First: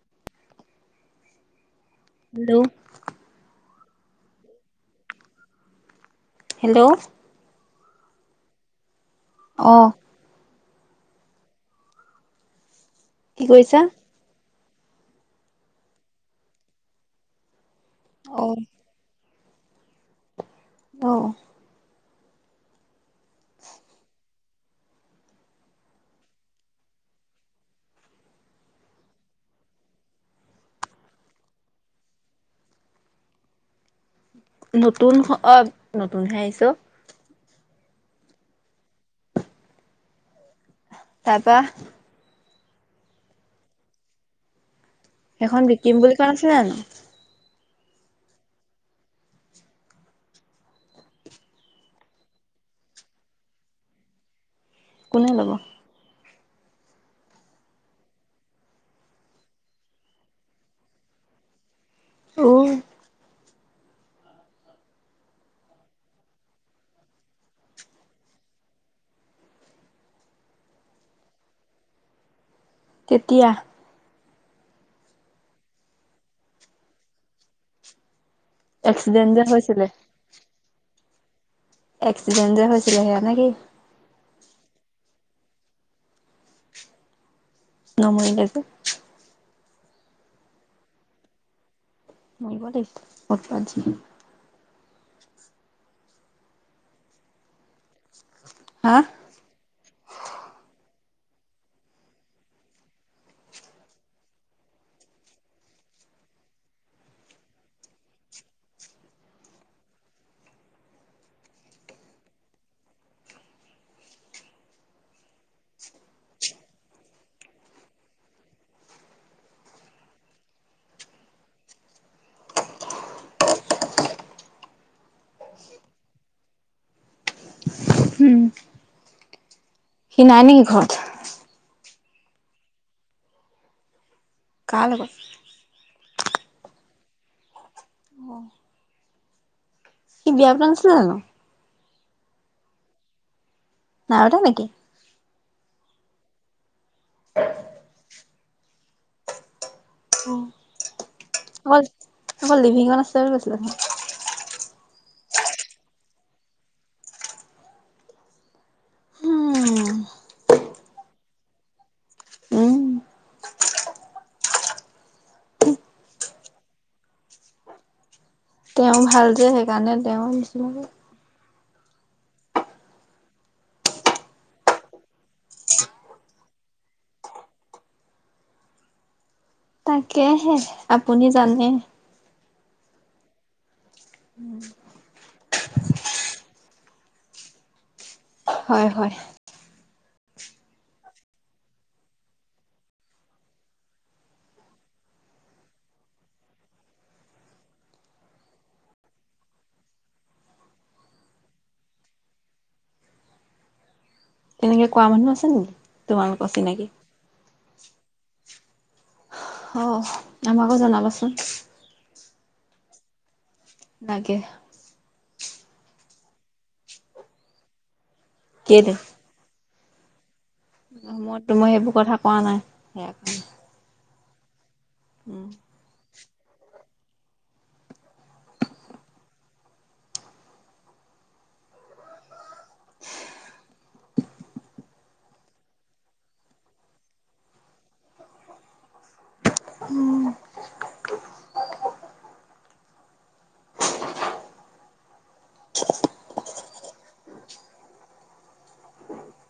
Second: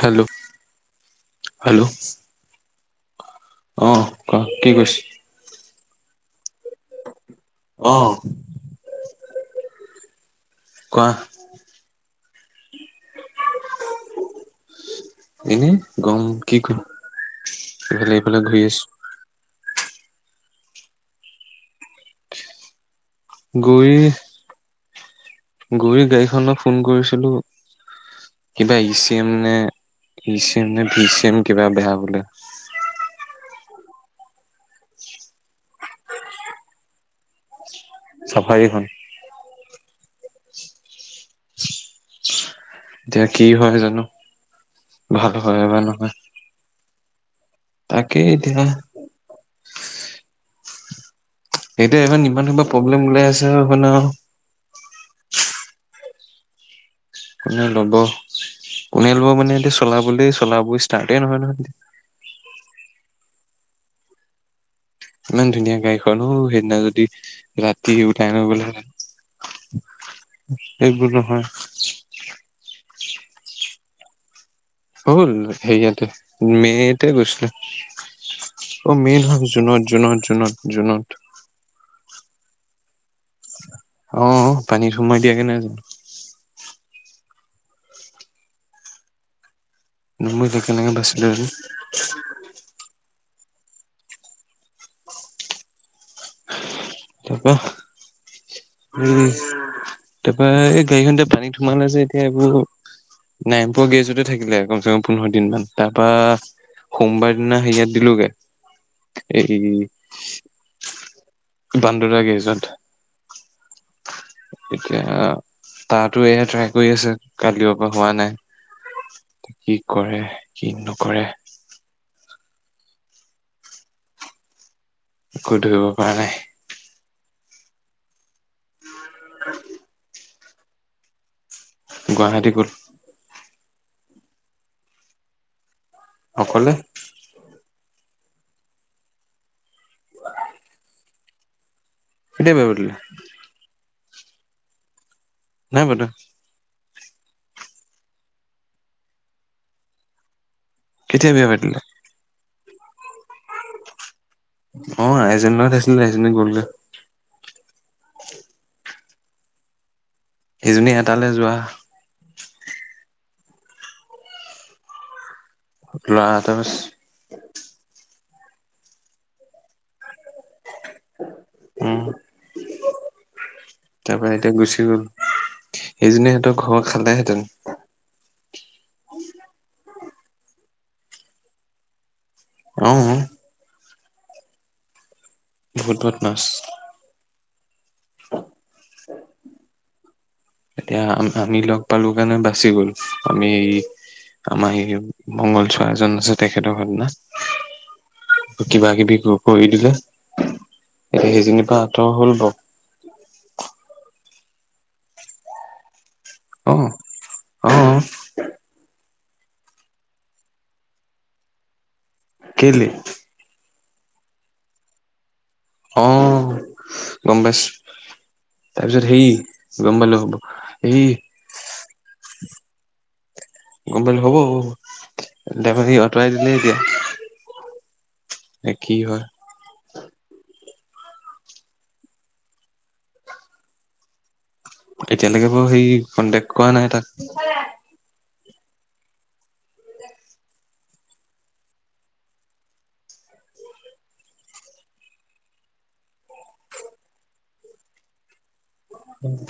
Hello, hello hello. অ' কোৱা, কি কৈছে? হেল্ল' অ'। অ'। কোৱা। [inaudible] কি কৰিচা? এনে গৰম কি কম, এইফালে অ এইফালে ঘূৰি আছো। অ'। গৈয়ে, গৈয়ে গাড়ীখনক ফোন কৰিছিলো। কিবা ই চি এম নে, ই চি এম নে ভি চি এম কিবা বেয়া বোলে। নতুন অ' নতুনহে আহিছো। চাফাৰীখন। তাৰপা [inaudible] এতিয়া কি হয় জানো। ভাল সেইখন হয় বা বিকিম বুলি নহয়, কোৱা নাছিলে জানো? তাকেই এতিয়া এতিয়া এইমান ইমান সবা প্ৰব্লেম ওলাই আছো। কোনে ল'ব। কোনে ল'ব, কোনে ল'ব মানে এতিয়া চলাবলে চলাব ষ্টাৰ্টেই নহয়, নহয়। অ'। ইমান ধুনীয়া গাড়িখন, উ সেইদিনা যদি ৰাতি উঠাই ন গ'লে। এইবুলো হয়। তেতিয়া হ'ল সেয়াতে মেতে গৈছিলো অ মেইন এক্সিডেণ্ট হ যে জুনত হৈছিলে জুনত জুনত জুনত এক্সিডেণ্ট যে হৈছিলে সেয়া নে কি অ পানীত সোমাই দিয়া কেনে জানো নমল দিছোঁ নমই কেনেকে বাচিলে আৰু মৰিব দেই কত পজ তাপা হা উম তাৰপৰা এই গাড়ীখন যে এতিয়া পানীত সোমালে যে এতিয়া এইবোৰ নাই পোৱা গেৰেজতে থাকিলে কমচে কম পোন্ধৰ দিন মান তাৰপৰা সোমবাৰ দিনা সে ইয়াত দিলোগে এই বান্দোৰা গেৰেজত এতিয়া তাতো এ ট্ৰাই কৰি আছে কালি পৰা হোৱা নাই কি কৰে কি নকৰে একো ধৰিবৰ পৰা নাই উম [inaudible] নাই নেকি ঘৰত গুৱাহাটী ক'ত কাৰ লগত অঁক'লে অঁ কি বিয়া কৰা নাছিলে জানো কেতিয়া বিয়া পাতিলে নাই পতা নেকি নাই পতা [inaudible] অ কেতিয়া বিয়া পাটিলে অকল লিমিহঁত আছে বুলি কৈছিলে অ এজনিলগত আহিছিলে এজনী গলগে উম সেইজনী এটালৈ যোৱা উম লৰা এটা বাছ তেওঁ ভাল যে সেইকাৰণে তেওঁ নিচিনাকে উম তাৰ পৰাৰা এতিয়া গুচি গ'ল সেইজনি ইহঁতৰ ঘৰ খালেহেঁতেন তাকেহে আপুনি জানে অ [inaudible] বহুত বহুত মাছ হয় হয় এতিয়া আ আমি লগ পালো কাৰণে বাচি গ'ল আমি আমাৰ এই মংগল চোৱা এজন আছে তেখেতৰ ঘটনা কিবা কিবি কৰি দিলে এতিয়া সেইজনীৰ পৰা আঁতৰ হল বাৰু এনেকে কোৱা মানুহ আছে নেকি তোমালোকৰ অ চিনাকি অ অ আমাকো জনাবাচোন কেলে নাগে অ গম পাইছো কেলে তাৰপিছত সেই গম পালে হ'ব এই সময়তো মই সেইবোৰ কথা কোৱা নাই। গমপালে হব উম এটিয়াবা কি হল আঁতৰাই দিলে এতিয়া কি হয় এতিয়ালৈকে বাৰু হেই কন্টেক্ কৰা নাই তাক উম,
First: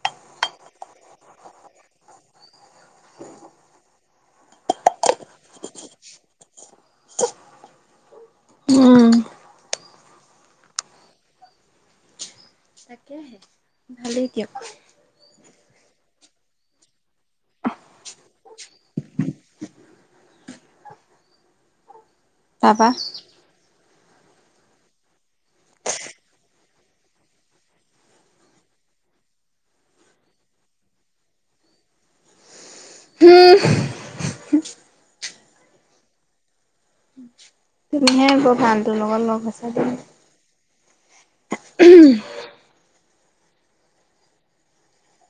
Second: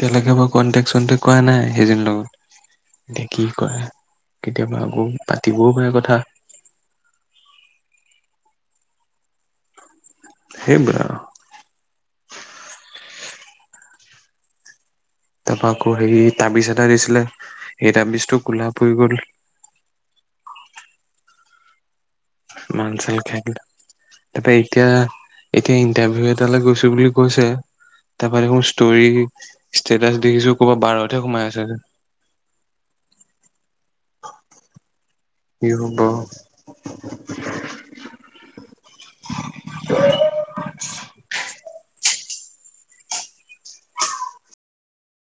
তেওঁলকে ব কনটেক্ চনটেক্ কৰা নাই সেইদ লগত এতিয়া কি কৰে কেতিয়াবা আকৌ পাতিবও পাৰে কথা উম, হেইবৰা তাকে আহে ভালেই কিয়ক তাৰপৰা আকৌ হেৰি তামিজ এটা দিছিলে সেই তামিজটো কোলা পৰি গ'ল তাৰপা মানচল খেল তাৰপা এতিয়া এতিয়া ইণ্টাৰভিউ এটালৈ গৈছো বুলি কৈছে তাৰপৰা দেখোন ষ্টৰ ষ্টেটাচ দেখিছো কৰ'ৰবাত বাৰতহে সোমাই আছে যে হুম, ই বা উম, হে ব গানটোৰ লগত লগ আছ দে উম